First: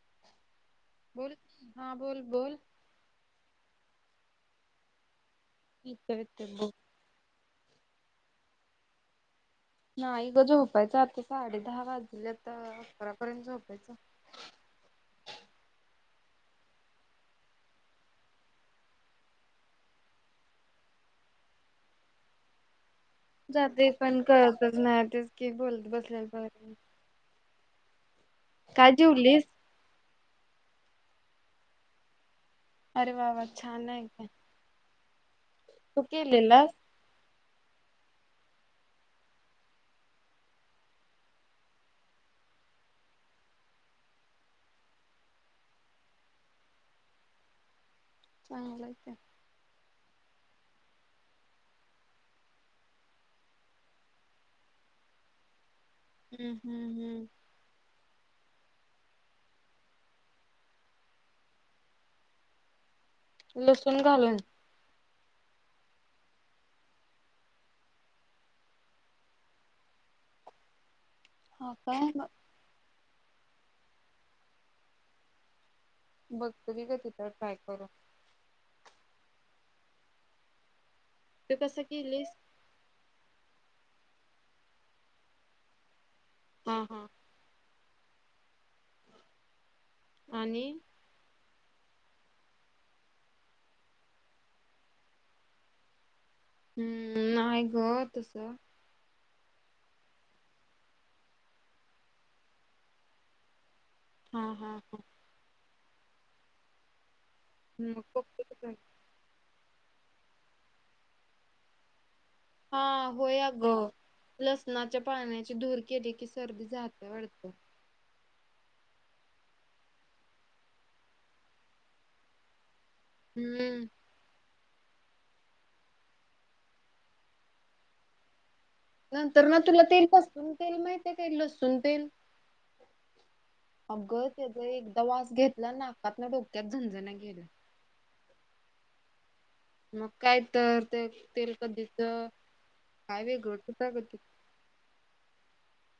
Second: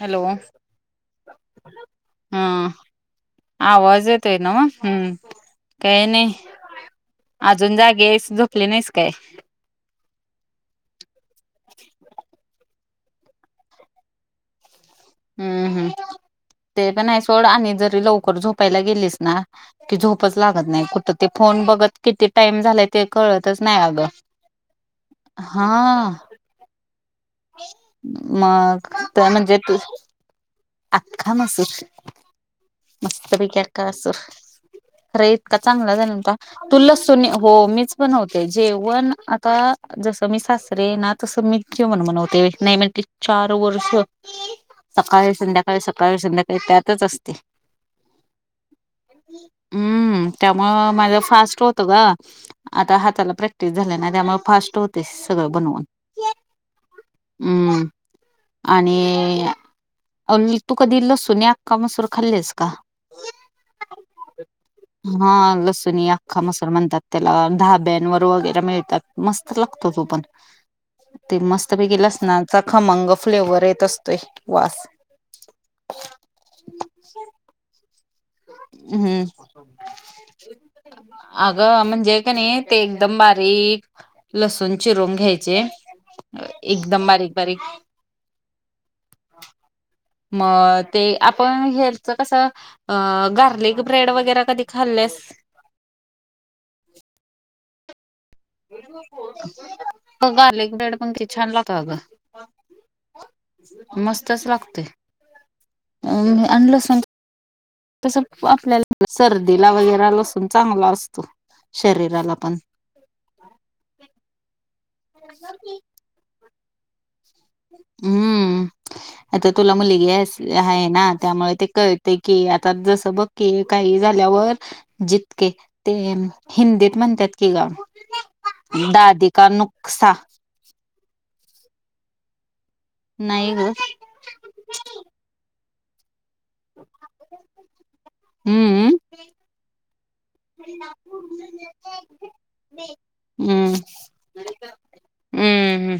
Hello, बोल, हा बोल- हा बोल. आवाज येतोय नावं? हम्म काही येतोय नाही. येतोय बोल. अजून जागी हायेस, झोपली नाहीस काय? नाही गं झोपायचं आता साडे दहा वाजल्यात, अकरापर्यंत झोपायचं. हम्म -हम्, ते पण आहे सोडं आणि जरी लवकर झोपायला गेलीस ना की झोपच लागत नाही, कुठं ते फोन बघत किती टाईम झालायं जाते पण कळतचं नाही, तेच की हा बोलंत बसल्या वर. मग काय तर जेवलीस? म्हणजे तू, आख्खा मसूर अरे मस्त वा वा पैकी अख्खा छान आहे मसूर, की खरं इतका चांगला तू झाला व्हुता केलेलास तु लस हो मीच बनवते जेवण आता जसं मी सासरे ना तसं मी जेवण बनवते नाही म्हणत चार वर्ष सकाळी संध्याकाळी, सकाळ, संध्याकाळी त्यातचं असते. चांगलं हाय की. हम्म, त्यामुळं माझं फास्ट होतं ग. आता हाताला प्रॅक्टिस झाल्या ना त्यामुळे फास्ट होते सगळं बनवून. हम्म, हम्म -हम्म. हम्म, आणि आणि तू कधी लसुनी आख्खा मसूर खाल्लीस का? लसूण घालून? [inaudible] हा लसुणी अख्खा मसूर म्हणतात त्याला धाब्यानवर वगैरे मिळतात, मस्त लागतो तो पण. [inaudible] ते हा मस्त पैकी काय लसनाचा खमंग फ्लेवर येत असतोय वास. बघतो की कधी तर ट्राय करून. हम्म, तू कसं आगं म्हणजे केलीस? कणी ते एकदम बारीक लसूण चिरून घ्यायचे हा हा एकदम बारीक- बारीक म आणि ते आपण हेच कसं अं गार्लिक ब्रेड वगैरे कधी खाल्लेस? हम्म, नाही गं तसं म पण गार्लिक ब्रेड पण किती छान लागतो आगं मस्तच हा लागतोय, हा आण लसून मग बघतो तसं की आपल्याला सर्दीला वगैर लसून चांगला असतो, शरीराला पण. हा होय, आग लसणाच्या पाण्याची धूर केली की सर्दी जात्या वाटतं. हम्म, आता तुला मुलगी हायेस, हाये ना त्यामुळे ते कळते की आ अन् जसं बघ कीे हम्म काही झाल्यावर जितके ते हिंदीत म्हणतात की गं नंतर मग तुला तेल पासूण तेल माहितीये का तेल लसून तेल? नाई गं. अगं तेजं एकदा वास घेतला नाकातनं डोक्यात झनझन्या गेल्या. हूम्म्म. मग कायतर ते तेल कधीचं, काय वेगळचं हम्म हुतं अगं ते हम्म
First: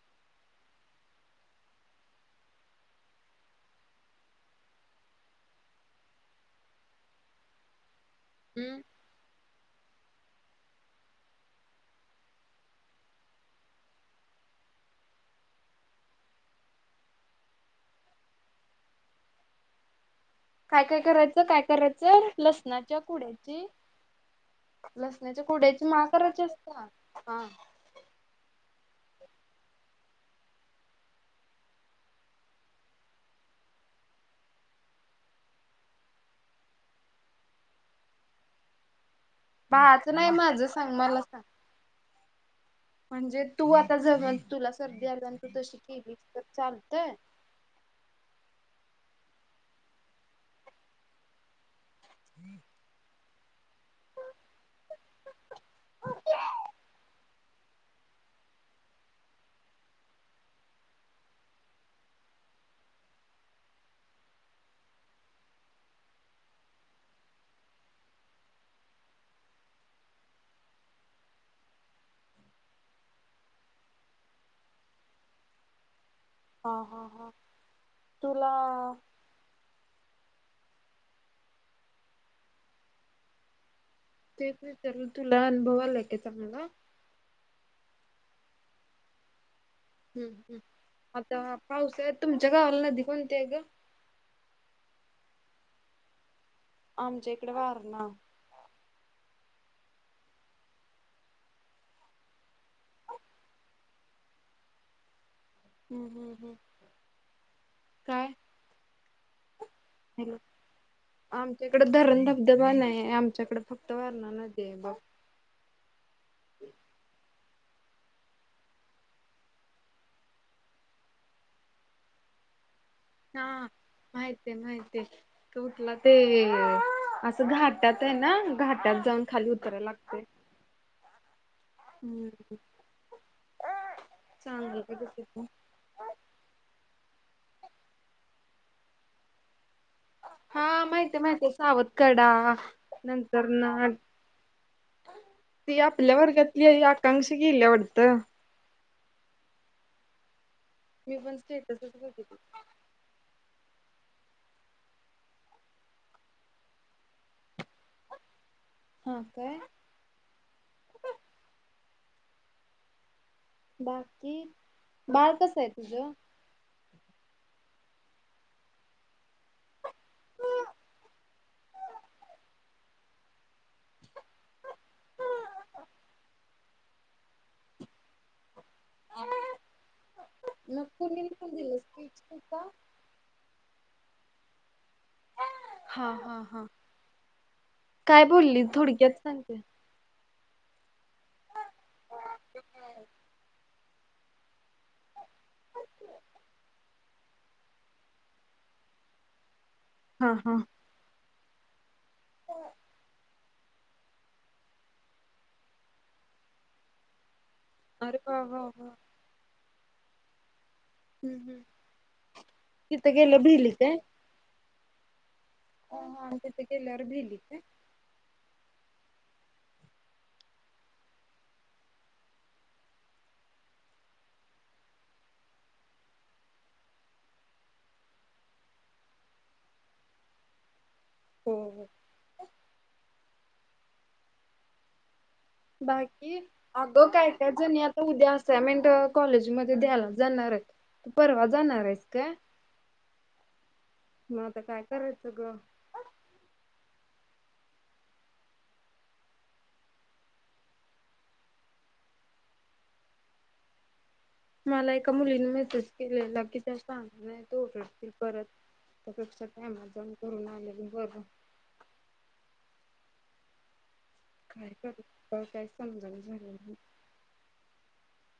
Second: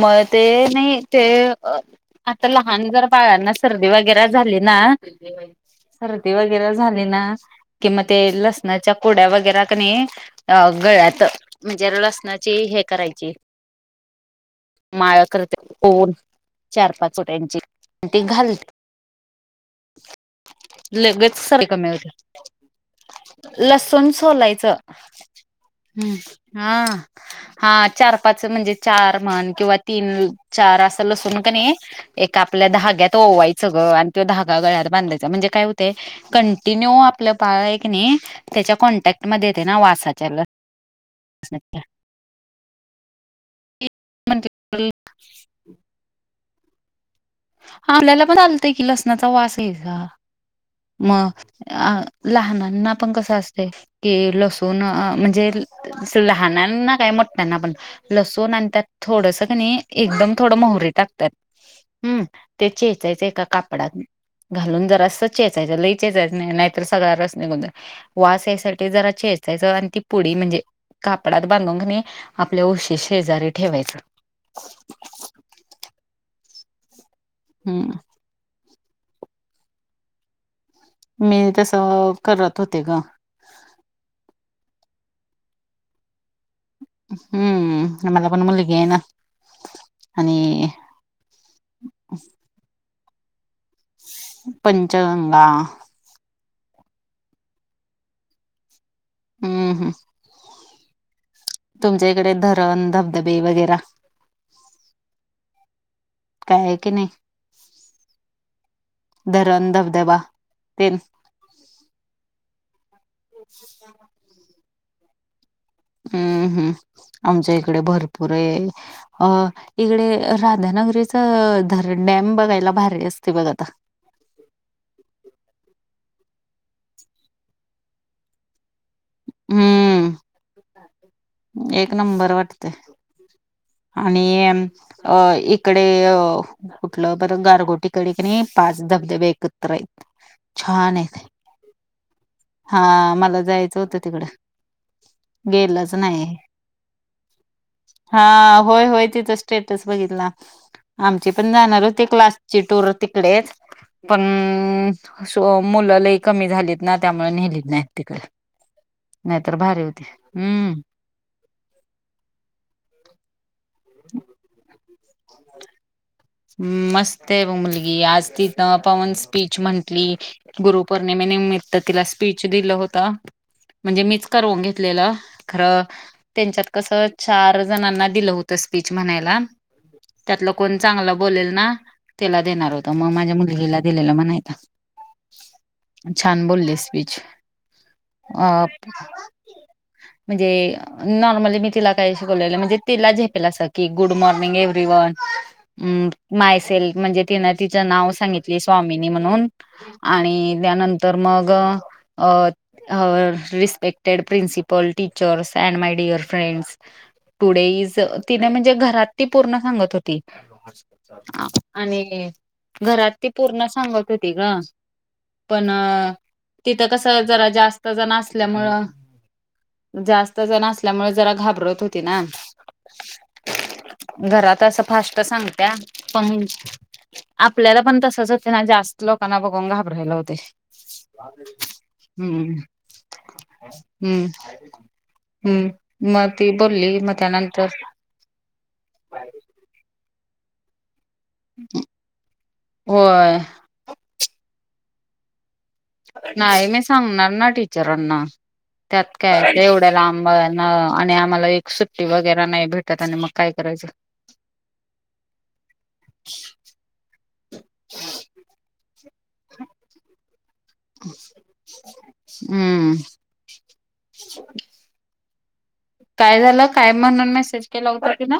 मं ते नई ते, अं. आता लहान जर बाळांना, सर्दी वगैरे झाली ना सर्दी वगैरे झाली ना, की म ते हम्म. लसणाच्या कुड्या वगैर क नई अं गळ्यात, म्हणजे लसणाची हे करायची माळ करते, ओऊन, चार पाच चोट्यांची ती घाल काय काय [inaudible] लगेच करायचं काय सर्दी कमी होते, करायचं लसणाच्या लसूण सोलायचं लसण्याच्या कुड्याची माळ करायची हा असत्या? हा. चार पाच म्हणजे चार म्हण किंवा तीन चार असा लसूण कं नई एक आपल्या धाग्यात ओवायचं गं, आणि तो धगा गळ्यात बांधायचा म्हणजे काय होतंय कंटिन्यू आपलं बाळ है क नई, त्याच्या कॉन्टॅक्ट मध्ये येतय ना भावाचं वासाच्या नाही माझं सांग मला सांग. लसणाच्या म्हणजे तू आता जवा तुला सर्दी आली आणि तू तशी केली तर चालतंय? हा आपल्याला पण चालतंय कि लसणाचा वास येईल का? मग अं लहानांना पण कसं असतंय कि लसूण म्हणजे लहानांना काय मोठ्यांना पण लसूण आण त्यात थोडसं कणी एकदम थोडं मोहरी टाकत्यात, हम्म ते चेचायचं एका कापडात घालून जरासं चेचायचं, लय चेचायचं नाय नायतर सगळा रस निघून जाईल. वास यायसारखं जरा चेचायचं, आण ती पुडी म्हणजे कापडात बांधून कं नई, आपल्या उशी शेजारी ठेवायचं. हा हा हा. हुम्म्म. तुला मिळेल तसं करत होते गं तेच विचारलं, तुला अनुभव आलाय काय चांगला? हम्म, आम्हाला पण मुलगी ए ना. हूं हूं, आणि आता पावसाळ्यात तुमच्या गावाला नदी कोणती ए गं? पंचगंगा. आमच्या ईकडं वारणा. हूं हू. तुमच्या ईकडे धरण धबधबे वगैरा? हू हू. काय हाय की नई? काय? धरण, धबधबा तेन आमच्याकडं धरण धबधबा नाहीये, आमच्याकडं फक्त वारणा नदीये बघ. हम्म हू, आमच्या इकडे भरपूरये. अं इकडे, राधानगरीचंं धरण, डॅम बघायला भारी अस हा. माहितीये माहितीये, कुठला ते असं घाटात ए ना घाटात? जाऊन खाली उतराय लागतय. हम्म एक नंबर हम्म. वाटते आणि चांगलं आहे ग अ तिथं. इकडे कुठलं बर गारगोटीकडे कि नाही पाच धबधबे एकत्र आहेत. हा छान आहेत माहितय माहितय सावतकडा हा मला नंतर जायचं ना होतं तिकडं. ती गेलच आपल्या नाही, वर्गातली आकांक्षा गेल्या वाटतं हा होय होय तिथच. स्टेटस बघितला मी आमची पण जाणार स्टेटसच होती बघितलं क्लासची टूर होती. पण अस मुलं लई कमी झालीत ना त्यामुळे नेलीत नाही तिकड, हा नाहीतर काय भारी होते हम्म. बाकी बाळ कस आहे तुझं? मस्त आहे बघ मुलगी आज तिथं पवन स्पीच म्हंटली गुरुपौर्णिमेनिमित्त तिला स्पीच दिल होत. म्हणजे मीच करवून घेतलेलं खरं त्यांच्यात कस चार जणांना दिलं होत स्पीच म्हणायला त्यातलं कोण मग मला पुर्णीला बोलेल पण ना दिलं स्पीच त्याला तिचा देणार होत, मग माझ्या मुलगीला दिलेलं म्हणायला. हा हा छान हा बोललीस स्पीच काय बोलली अ थोडक्यात सांगते म्हणजे नॉर्मली मी तिला काही शिकवलेलं म्हणजे तिला झेपेल अस. कि good morning everyone. Um myself म्हणजे तिनं तिच नाव सांगितली स्वामिनी म्हणून हा हा आणि त्यानंतर मग अ respect principal teachers and my dear friends today is अरे वा तिने वा म्हणजे वा घरात ती पूर्ण सांगत होती. हम्म हम्म आणि घरात तिथं ती गेलं पूर्ण भिली काय सांगत होती ग पण हा तिथे तिथं गेल्यावर कस भिली जरा काय जास्त जण असल्यामुळं जास्त जण असल्यामुळे जरा घाबरत होती ना. घरात असं फास्ट सांगत्या पण आपल्याला पण तसच होते ना जास्त लोकांना बघून घाबरायला होते. हो हो हम्म हम्म हम्म मग बाकी ती बोलली अगं मता काय काय त्यानंतर जणी आता उद्या असाइनमेंट कॉलेज मध्ये द्यायला जाणार आहे. तू परवा जाणारं आहेस काय? होय म आता काय करायचं ग? नाही मी सांगणार ना टीचरांना. त्यात काय एवढ्या लांब आणि आम्हाला एक सुट्टी वगैरे नाही भेटत आणि मग काय करायचं. [unintelligible] मला एका मुलीने मेसेज केलेला की त्या सांग नाही ओरडतील परत त्यापेक्षा, [inaudible] जाऊन करून आलेल हम्म काय करू, काय समजालं काय झालं काय म्हणून मेसेज केला होता कि नाय.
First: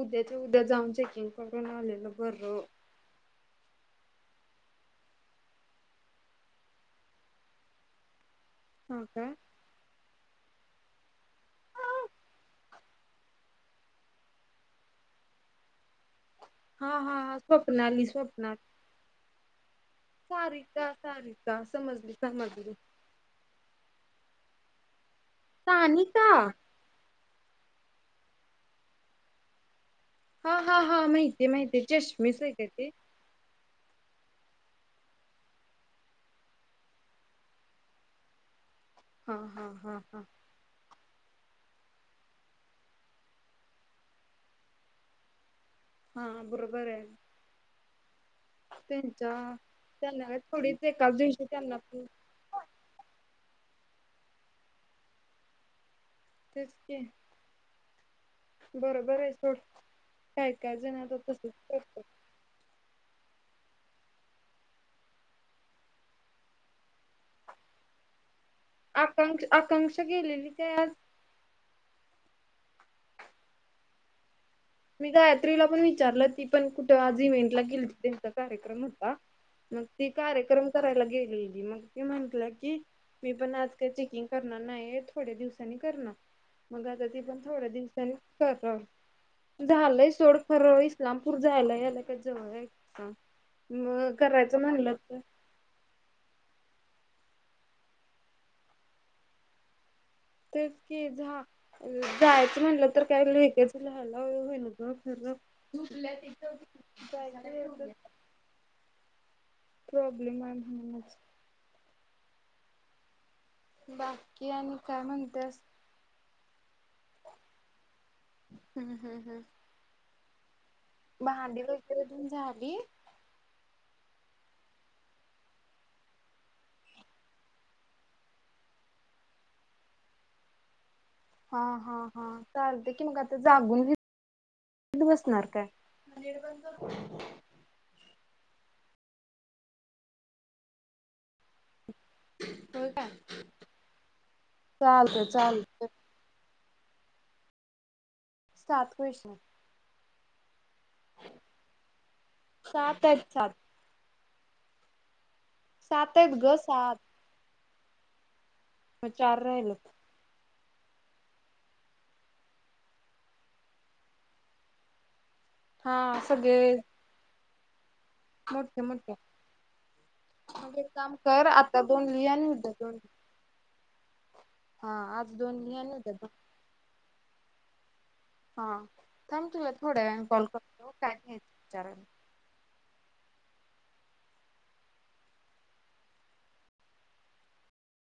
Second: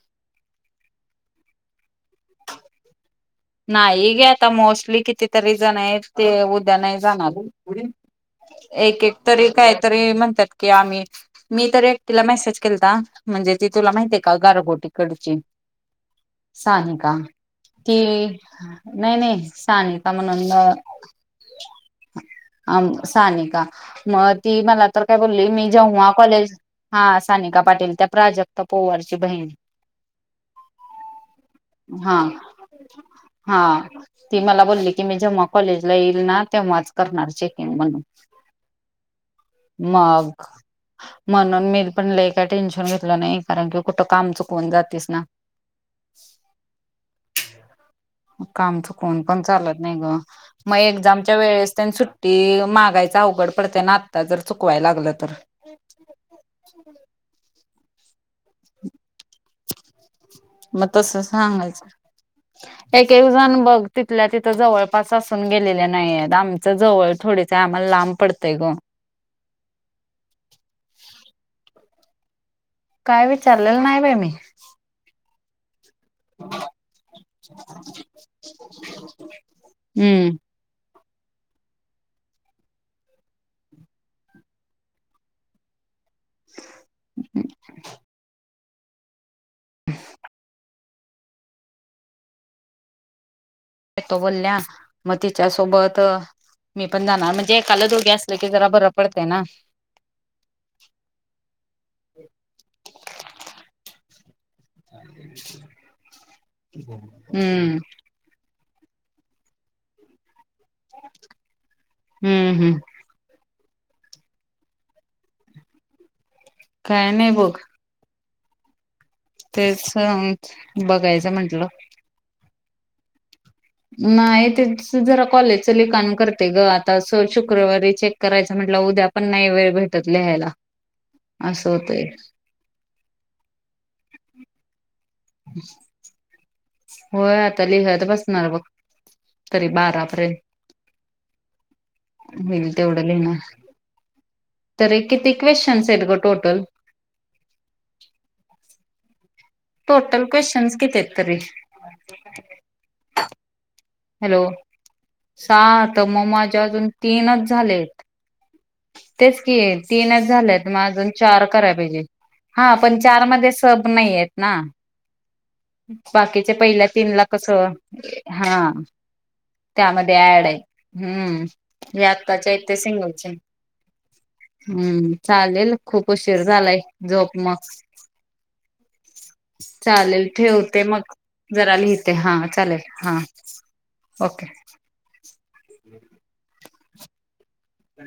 उद्याच उद्या जाऊन चेकिंग करून आलेलं बरं. [unintelligible] नाही घे आता मोस्टली कितीतरी जण ते उद्या नाही जाणार. हा एक एक काय? तरी काहीतरी म्हणतात की आम्ही मी तर एकटिला मेसेज केलता म्हणजे ती तुला माहितीे का? गारगोटीकडची. हा हा सानिका, हा ती स्वप्नाली नाही नाही सानी सारीका सारीका समजली समजली. आम सानिका मग ती मला तर काय बोलली मी जेव्हा सानिका कॉलेज हा सानिका पाटील त्या प्राजक्ता पोवारची बहीण हा हा हा माहितीय माहितीय हा चष्मीश आहे काय ते हा ती मला बोलली की मी जेव्हा कॉलेजला येईल ना तेव्हाच करणार चेकिंग म्हणून हा हा हा हा मग म्हणून मी पण ल काय टेन्शन घेतलं नाही कारण की कुठं काम चुकवून जातेस ना हा बरोबर आहे काम चुकन त्यांच्या पण चालत नाही ग त्यांना काय मग थोडीच एकाच एक्झाम च्या दिवशी वेळेस त्यांना ते पण सुट ती मागायच अवघड पडतय ना आत्ता जर चुकवायला लागलं तर तेच की बरोबर आहे सोड काय काय जण आता तसच करत ह [unintelligible] एक एक जण बघ तिथल्या तिथं जवळपास असून गेलेल्या नाही आहेत आमच जवळ थोडीच आहे आम्हाला लांब पडतेय गो आकांक्ष आकांक्षा गेलेली ते आज काय विचारलेलं नाही बा मी मी गायत्रीला पण विचारलं ती पण कुठं आज इव्हेंटला गिलती तिथं कार्यक्रम होता मग ती हम्म कार्यक्रम करायला गेलेली मग ती म्हंटलं की मी पण आज काय चेकिंग करणार नाही थोड्या दिवसांनी करणार मग आता ती पण थोड्या दिवसाांनी कर झालंय सोड फर इस्लामपूर जायला याला का जवळ आहे का मग करायचं म्हणलं त्यासोबत मी पण जाणार म्हणजे एकाला दोघी असलं की जरा बरं पडतंय ना तेच की जा जायचं म्हणटलं तर काय लगेच लहाला होई न का खर तू [inaudible] हम्म प्रॉब्लेम आहे म्हणच हम्म हम् बाकी आणि काय म्हणतेस काय नाही बघ हम् हम् हम् तेच बघायचं भांडी म्हंटलं. वगैरे धुऊन झाली नाही ते जरा कॉलेजच लिखाण करते ग आता शुक्रवारी चेक करायच म्हटलं उद्या पण नाही वेळ भेटत लिहायला हा असं हा होतंय हा चालते की मग आता जागून लिहीत बसणार काय ह निर्बंध होय आता लिहत बसणार बघ तरी बारापर्यंत होईल तेवढं काय लिहिणार तरी चालतंय किती चालतंय क्वेश्चन्स आहेत ग टोटल सात क्वेशन्स टोटल क्वेश्चन्स किती आहेत तरी सात आहेत सात हॅलो सात तर मग आहेत ग माझ्या अजून सात तीनच झालेत मग तेच चार की राहिलेत तीनच झालंत मग अजून चार कराय पाहिजे. हा पण चार मध्ये सब नाही आहेत ना. हा बाकीच्या पहिल्या तीन ला कस मोठ मोठ्या त्यामध्ये ऍड आहे हम्म आता नी दोन लिही आणि आत्ताच्या आहेत उद्या ते दोन लिही सिंगल सिंगल. हा हम्म आज दोन चालेल लिही आणि खूप उद्या दोन उशीर झालाय, झोप मग हा थांब तुला थोड्यावेळाने चालेल प ठेवते मग, जरा लिहिते हा चालेल हा ओके. हम्